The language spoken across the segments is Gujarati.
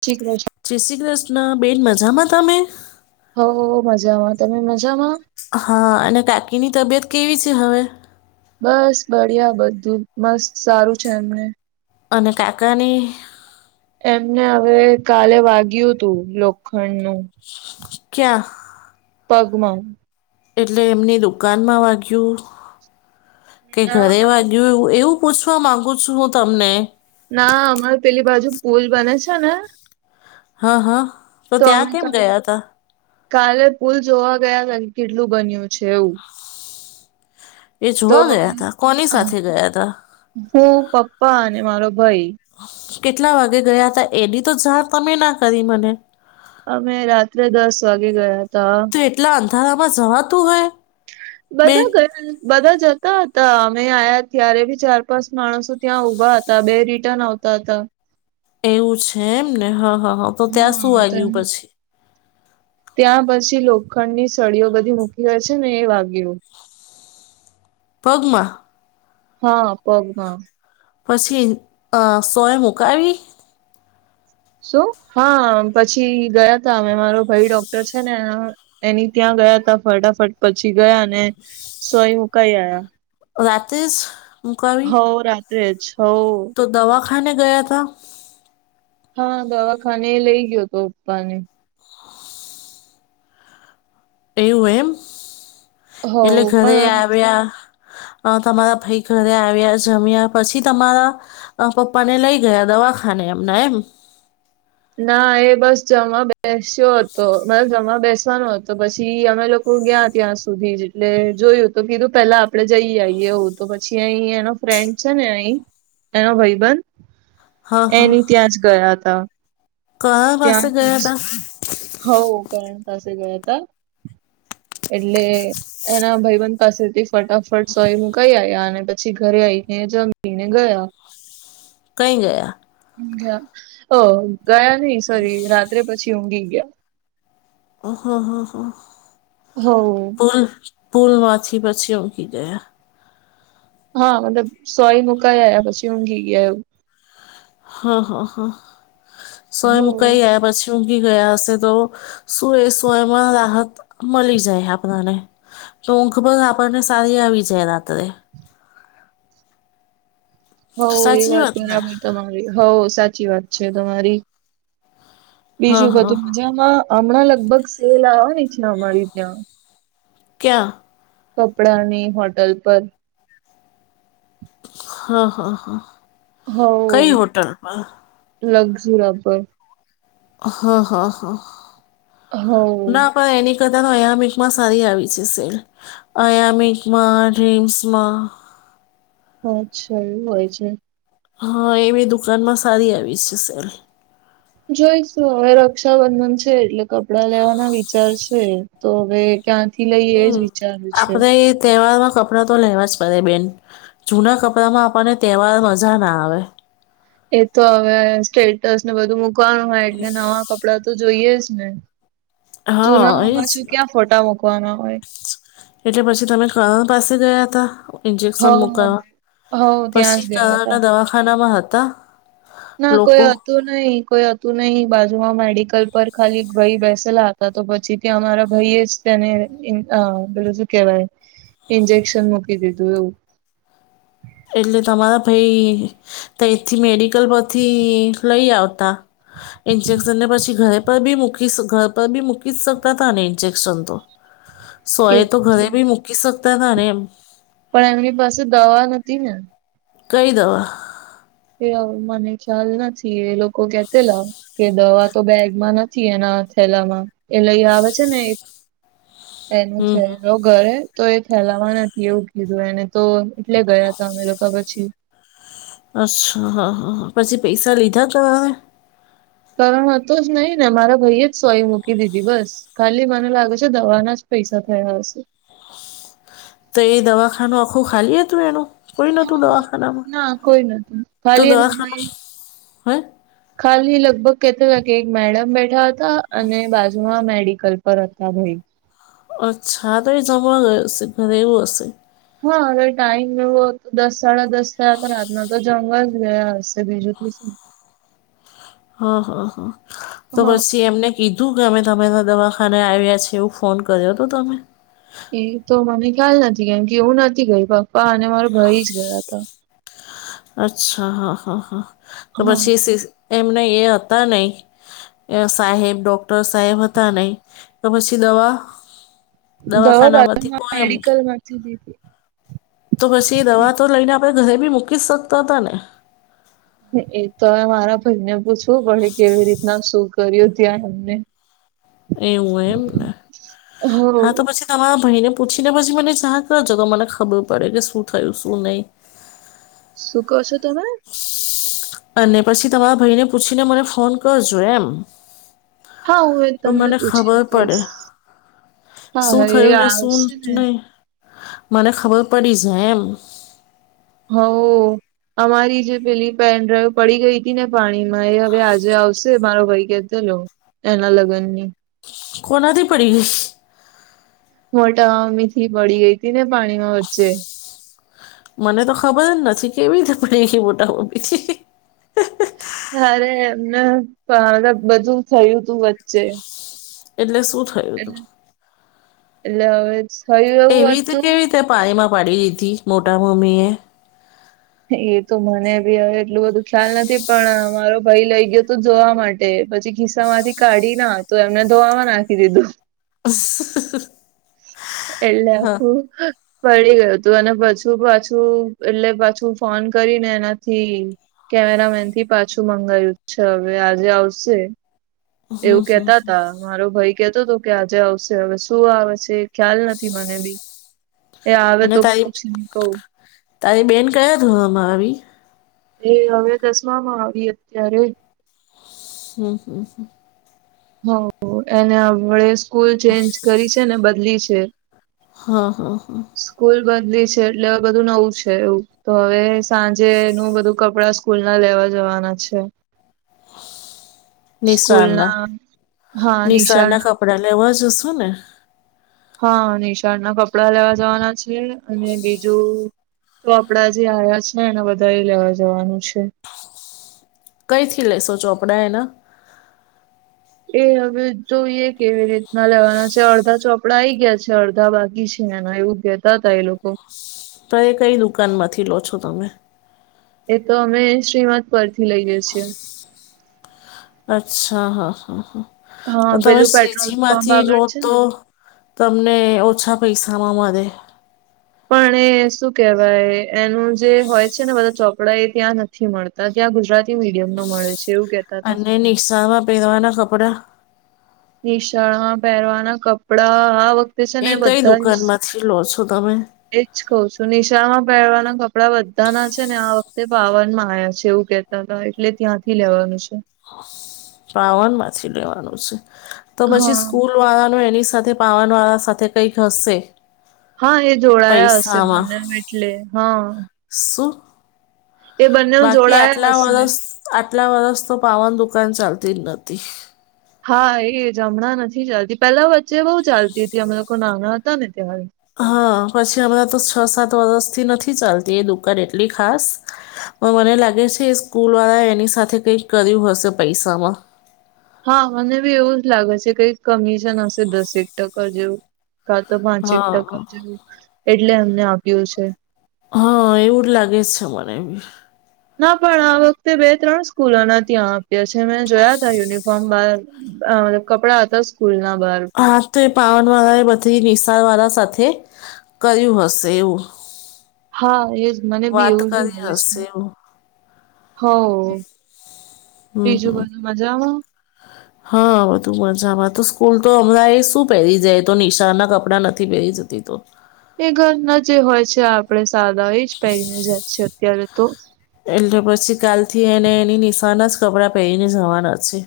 ઠીક. જય શ્રી કૃષ્ણ બેન, મજામાં તમે? હઓ, મજામાં તમે મજામાં. હા, અને કાકીની તબિયત કેવી છે, હવે? બસ બડીયા, બધું મસ્ત સારું છે, એમને. અને કાકાની એમને હવે કાલે વાગ્યું તું લોખંડ નું ક્યાં? પગમાં એટલે એમની દુકાનમાં વાગ્યું કે, ઘરે ના વાગ્યું એવું. પૂછવા માગું છું, હું તમને ના અમારે પેલી બાજુ પુલ બને છે ને. હા, હા. તો આવી ત્યાં રીતે કેમ અ ગયા હતા કાલે પુલ જોવા ગયા હતા, કે કેટલું બન્યું છે એવું. એ તો જોવા ગયા હતા, કોની સાથે ગયા હતા? હું પપ્પા અને મારો ભાઈ કેટલા વાગે ગયા હતા, એની તો જાણ તમે ના કરી મને. અમે રાત્રે દસ વાગે ગયા હતા. તો એટલા અંધારામાં જવાતું હોય. બેન બધા ગયા ની બધા જતા હતા અમે આયા ત્યારે બી ચાર પાંચ માણસો ત્યાં ઉભા હતા બે રિટર્ન આવતા તા તા. એવું છે એમ ને હા હા હા તો ત્યાં શું હા વાગ્યું પછી? ત્યાં પછી લોખંડની સળીઓ બધી મૂકી હોય છે ને એ વાગ્યું. પગમાં? હા પગમાં. પછી-અ સોઈ મુકાવી? શું? હા પછી ગયા તા અમે મારો ભાઈ ડોક્ટર છે ને. એની ત્યાં ગયા ત ફટાફટ પછી ગયા અને, સોય મુકાઈ આયા. રાતેેસ મુકાવી? ત છ [unintelligible] તો દવા ખાને ગયા ત? હા દવાખાને એ લઈ ગયો હતો પપ્પાને. એવું એમ, એટલે હોવ ઘરે પણ આવ્યા. તમારા ભાઈ ઘરે આવ્યા જમ્યા પછી તમારા પપ્પા ને લઈ ગયા દવાખાને એમના એમ. ના એ બસ જમવા બેસ્યો હતો બસ જમવા બેસવાનો હતો. તો પછી અમે લોકો ગયા ત્યાં સુધી એટલે જોયું તો કીધું પેલા આપડે જઈ આવીઈએ એવું તો પછી અહી એનો ફ્રેન્ડ છે ને અહી, એનો ભાઈબંધ. હા એની ત્યાં જ ગયા હતા. કોના પાસે ગયા તા? હ કરણ પાસે ગયા તા, એટલે એના ભઈબન પાસેથી ફટાફટ સોય મુકાઈ આવ્યા અને પછી ઘરે આઈને જમીને ગયા. કઈ ગયા? ઊઘ્યા ઓ ગયા નઈ સોરી રાત્રે પછી ઊંઘી ગયા. હ હા હા હા. હમ. પુલ પુલ માંથી પછી ઊંઘી ગયા. હા મતલબ સોય મુકાઈયા પછી ઊંઘી ગયા એવું. હા હા હા, સોય હો મુકાઈ આયા પછી ઊંઘી ગયા હશે તો, સુએ સોયમાં રાહત મળી જાય આપણને. તો ઊંઘ પણ આપણને સારી આવી જાય રાત્રે. હોવ એ સાચી વાત ને બરાબર તમારી હોવ સાચી વાત છે તમારી. હા બીજું હા બધું મજામાં હમણાં લગભગ સેલ આવ ની છે અમારી ત્યાં. ક્યાં? કપડા ની હોટલ પર. હા હા હા. કઈ હોવ હોટલ પર લગજયુરા પર. હા હા હા, હોવ નાપણ એની કદા તો આયામિકમાં સારી આવી છે સેલ, આયામિકમાં ડ્રીમ્સમાં. હા અચ્છા એવું હોય છે. હા એવી દુકાનમાં સારી આવી છે સેલ. જોઈશું હવે રક્ષાબંધન છે એટલે કપડા લેવાના વિચાર છે, તો હવે ક્યાંથી લઈ એ હમ જ વિચાર્યું છે. આપણે તહેવારમાં કપડાં તો લેવા જ પડે બેન, જૂના કપડાંમાં આપણને તહેવાર મજા ના આવે. એ તો હવે સ્ટેટસ ને બધું મૂકવાનું હોય, એટલે નવા કપડા કપડા તો જોઈએ જ ને, જૂના હા માં એ જ પાછુ ને ક્યાં ફોટા મૂકવાના હોય. એટલે પછી તમે કરણ પાસે ગયા હતા. ઇન્જેક્શન હવ મુકવા હવ ત્યાં પછી જ ગયા હતા તાના દવાખાનામાં હતા. ના લોકો કોઈ તું નહી કોઈ હતું નહી, બાજુમાં મેડિકલ પર ખાલી એક ભાઈ બેસેલા હતા, તો પછી કે અમારા ભાઈ જ તેને પેલું શું કહેવાય? કેહેવાય. ઇજેક્શન મૂકી દીધું એવું. એટલે તમારા ભાઈ તઈ થી મેડિકલ પરથી લઈ આવતા. ઇન્જેક્શન ને પછી ઘરે પર બી મૂકી, ઘર પર બી મૂકી જ શકતા તા ને, ઇન્જેક્શન તો એ સોય તો ઘરે બી મૂકી શકતા ત ને એમ. પણ એમની પાસે દવા નતી ને. કઈ દવા? એ મને ખ્યાલ નથી, એ લોકો કેતેલા. કે દવા તો બેગમાં નથી, એના થેલામાં એ લઈ આવે છે ને એક. એનું હમ હમ. થેલો ઘરે તો એ થેલાવા નથી, એવું કીધું એને તો. એટલે ગયા હતા, અમે લોકો પછી અચ્છા, હા, હા, પછી પૈસા લીધા તો હવે. કારણ હતો જ નહી ને, મારા ભાઈએ જ સોય મૂકી દીધી બસ. ખાલી મને લાગે છે, દવાના જ પૈસા થયા હશે. તો એ દવાખાનું આખું ખાલી હતું એનું. કોઈ નતું, દવાખાનામાં ના કોઈ નતું તો ખાલી એનો દવાખાનું ભાઈ હે. ખાલી લગભગ કેતા હતા કે, એક મેડમ બેઠા હતા, અને બાજુમાં મેડિકલ પર હતા ભાઈ. અચ્છા, તો એ જમા હો હશે, ઘરેવું હશે. હા, હવે ટાઈમ ન હોત, દસ-સાડા દસ થયા હતા, રાતના તો જમવા જ ગયા હશે, બીજું તો શું? હા, હા, હા, તો હા પછી એમને. કીધું કે, અમે તમારા દવાખાને આવ્યા છે, એવું ફોન કર્યો હતો તમે. એ તો મને ખ્યાલ નથી, કેમકે હું નથી ગઈ, પપ્પા અને મારો ભાઈ જ ગયા હતા. અચ્છા, હા, હા, હા, તો હા પછી એમને એ હતા નય. સાહેબ ડોક્ટર સાહેબ હતા નહીં, તો પછી દવા? દવા દવાખાના માંથી બાજુમાં કોયમ મેડિકલ માંથી લીધી. તો પછી દવા તો લઈને, આપણે ઘરે ભી મૂકી શકતા હતા ને. એ તો મારા ભાઈને પૂછવું પડે, કેવી રીતના શું કર્યું ત્યાં એમને? એવું હોય, એમને હો હા તો પછી તમારા ભાઈને પૂછીને, પછી મને જાણ કરજો, તો મને ખબર પડે કે, શું થયું, શું નહી. શું કરશો તમે? અને પછી તમારા ભાઈને, પૂછીને મને ફોન કરજો એમ. હા, હું એ તો તમને મને પૂછી ને ખબર પડે કહીશ. હા શું હા એ થયું ને, શું આવશે ને નય, મને ખબર પડી જાય એમ. હ. અમારી જે પેલી પેનડ્રાઈવ પડી ગઈ હતી ને, પાણીમાં એ હવે આજે આવશે, મારો ભાઈ કેતો એના લગ્નની કોનાથી પડી ગઈ. મોટામમ્મીથી પડી ગઈ હતી ને, પાણીમાં વચ્ચે મને તો ખબર જ નથી, કેવી રીતે પડી ગઈ, મોટામમ્મીથી. અરે એમને બધું થયું તું વચ્ચે. એટલે શું થયું? હતું એ એટલે હવે થયું એવું એવી તે હતું કેવી રીતે પાણીમાં પાડી દીધી, મોટામમ્મી એ. એતો મને ભી હવે એટલું બધું ખ્યાલ નથી, પણ મારો ભાઈ લઈ ગયો હતો જોવા માટે. એ પછી ખિસ્સા માંથી કાઢી ના તો, એમને ધોવા નાખી દીધું. એટલે શું? પડી ગયું હતું, અને પાછું-પાછું એટલે પાછું ફોન કરીને એનાથી. કેમેરામેન થી પાછું મંગાયું છે, હવે આજે આવશે. હમ, એવું હમ. કેતાતા મારો ભાઈ કેતો હતો કે, આજે આવશે, હવે શું આવે છે. ખ્યાલ નથી મને ભી એ, આવે અને તો તારી પૂછીને કવું. તારી બેન ક્યા ધોરણમા આવી? એ હવે દસમામાં આવી અત્યારે. હા, હા, હા. હ, એને હવે સ્કૂલ ચેન્જ કરી છે ને, બદલી છે. હા, હા, હા. સ્કૂલ બદલી છે, એટલે બધું નવું છે, એવું તો હવે સાંજેનું બધું કપડા સ્કૂલના લેવા જવાના છે. સ્કૂલ નિશાળના, ના હા નિશાળ નિશાળના કપડા લેવા જશું ને. હા, નિશાળ ના કપડા લેવા જવાના છીએ, અને બીજું કપડા જે આયા છે ને, એને બધાએ લેવા જવાનું છે. કઈ થી લેશો ચોપડા એના? એ હવે જોઈએ કેવી રીતના લેવાના છે, અડધા ચોપડા આઈ ગ્યા છે, અડધા બાકી છે, એના એવું કેતા તા એ લોકો. કઈ-કઈ દુકાનમાંથી લો છો તમે? એ તો અમે શ્રીમદ્ પર થી લઈએે છીએ. અચ્છા, હા, હા, હ, તો હા તમે પેલું પેટ્રોલ શ્રીજી પંપ માંથી આગળ લો છે ને તો. તમને ઓછા પૈસામાં મળે. પણ એ શું કેહેવાય, એનું જે હોય છે ને, બધા ચોપડા એ ત્યાં નથી. નથી મળતા ત્યાં, ગુજરાતી મીડિયમ નું મળે છે, એવું કે. અને નિશાળ માં પેરવા ના કપડા. નિશાળ માં પહેરવાના કપડા આ વખતે છે એ ને કઈ બધા દુકાન માંથી લો છો તમે? એજ કહ છું, નિશાળમાં પહેરવાના કપડા બધાના છે ને, આ વખતે પાવનમાં આયા છે એવું કે. તો તો એટલે ત્યાંથી લેવાનું છે. પાવન માંથી લેવાનું છે, તો પછી હા સ્કૂલ વાળાનું એની સાથે પાવનવાળા સાથે કંઈક હશે. હા, એ જોડાયા હશે, પૈસામાં બને એટલે હા. શુ? એ બંને બાકી જોડાયા આટલા હશે વર્ષ, આટલા વર્ષ તો પાવન દુકાન ચાલતી જ નતી. હા, એ જ હમણાં નથી ચાલતી, પેલા વચ્ચે બહુ ચાલતી હતી, અમે લોકો નાના હતા ને ત્યારે. હા, પછી હમણાં તો છ સાત વર્ષથી નથી ચાલતી, એ દુકાન એટલી ખાસ પણ મને લાગે છે, એ સ્કૂલ વાળાએ એની સાથે કઈ કર્યું હશે પૈસામાં. હા, મને બી એવું જ લાગે છે, કઈક કમિશન હશે, દસેક ટકા જેવું. કા તો પાંચેક હા ટકા જેવું એટલે અમને આપ્યું છે. હા એવું જ લાગે છે મને બી. ના પણ આ વખતે બે ત્રણ સ્કૂલોના ત્યાં આપ્યા છે મેં જોયા તા યુનિફોર્મ બાર. અ કપડા હતા સ્કૂલ ના બાર. હા તો એ પાવન વાળા એ બધી નિશાળ વાળા સાથે કર્યું હશે એવું. હા એજ મને બી વાત એવું જ કરી લાગે છે. હશે એવું હવ, હમ હમ. બીજું બધું મજામાં. [inaudible] હા બધું મજામાં તો સ્કૂલ તો હમણાં એ શું પહેરી જાય એ તો નિશાળ ના કપડાં નથી પહેરી જતી તો. એ ઘરના જે હોય છે આપણે સાદા એ જ પહેરીને જાય છે અત્યારે તો. એટલે પછી કાલથી એને એની નિશાળ ના જ કપડાં પહેરીને જવાના છે.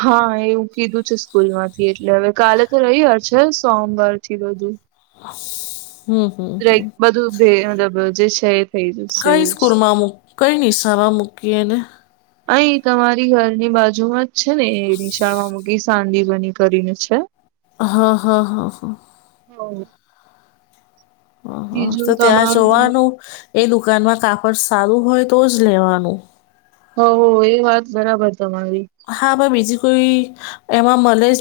હા એવું કીધું છે સ્કૂલમાંથી એટલે હવે કાલે તો રવિવાર છે સોમવાર થી બધું. [unintelligible] રાઈટ બધુ [unintelligible] મતલબ જે છે એ થઈ જશે કઈ એવું. સ્કૂલમાં મૂક કઈ નિશાળમાં મૂકીએ એને? અહીં તમારી ઘરની બાજુ માં જ છે ને એ નિશાળમાં મૂકી સાંદીપની કરીને છે. હા હા હા હા. હવ. હ હ તો ત્યાં તમારું જોવાનું એ દુકાનમાં કાપડ સારું હોય તો જ લેવાનું. હઓ એ વાત બરાબર તમારી. હા આમાં બીજી કોઈ એમાં મલે જ ના.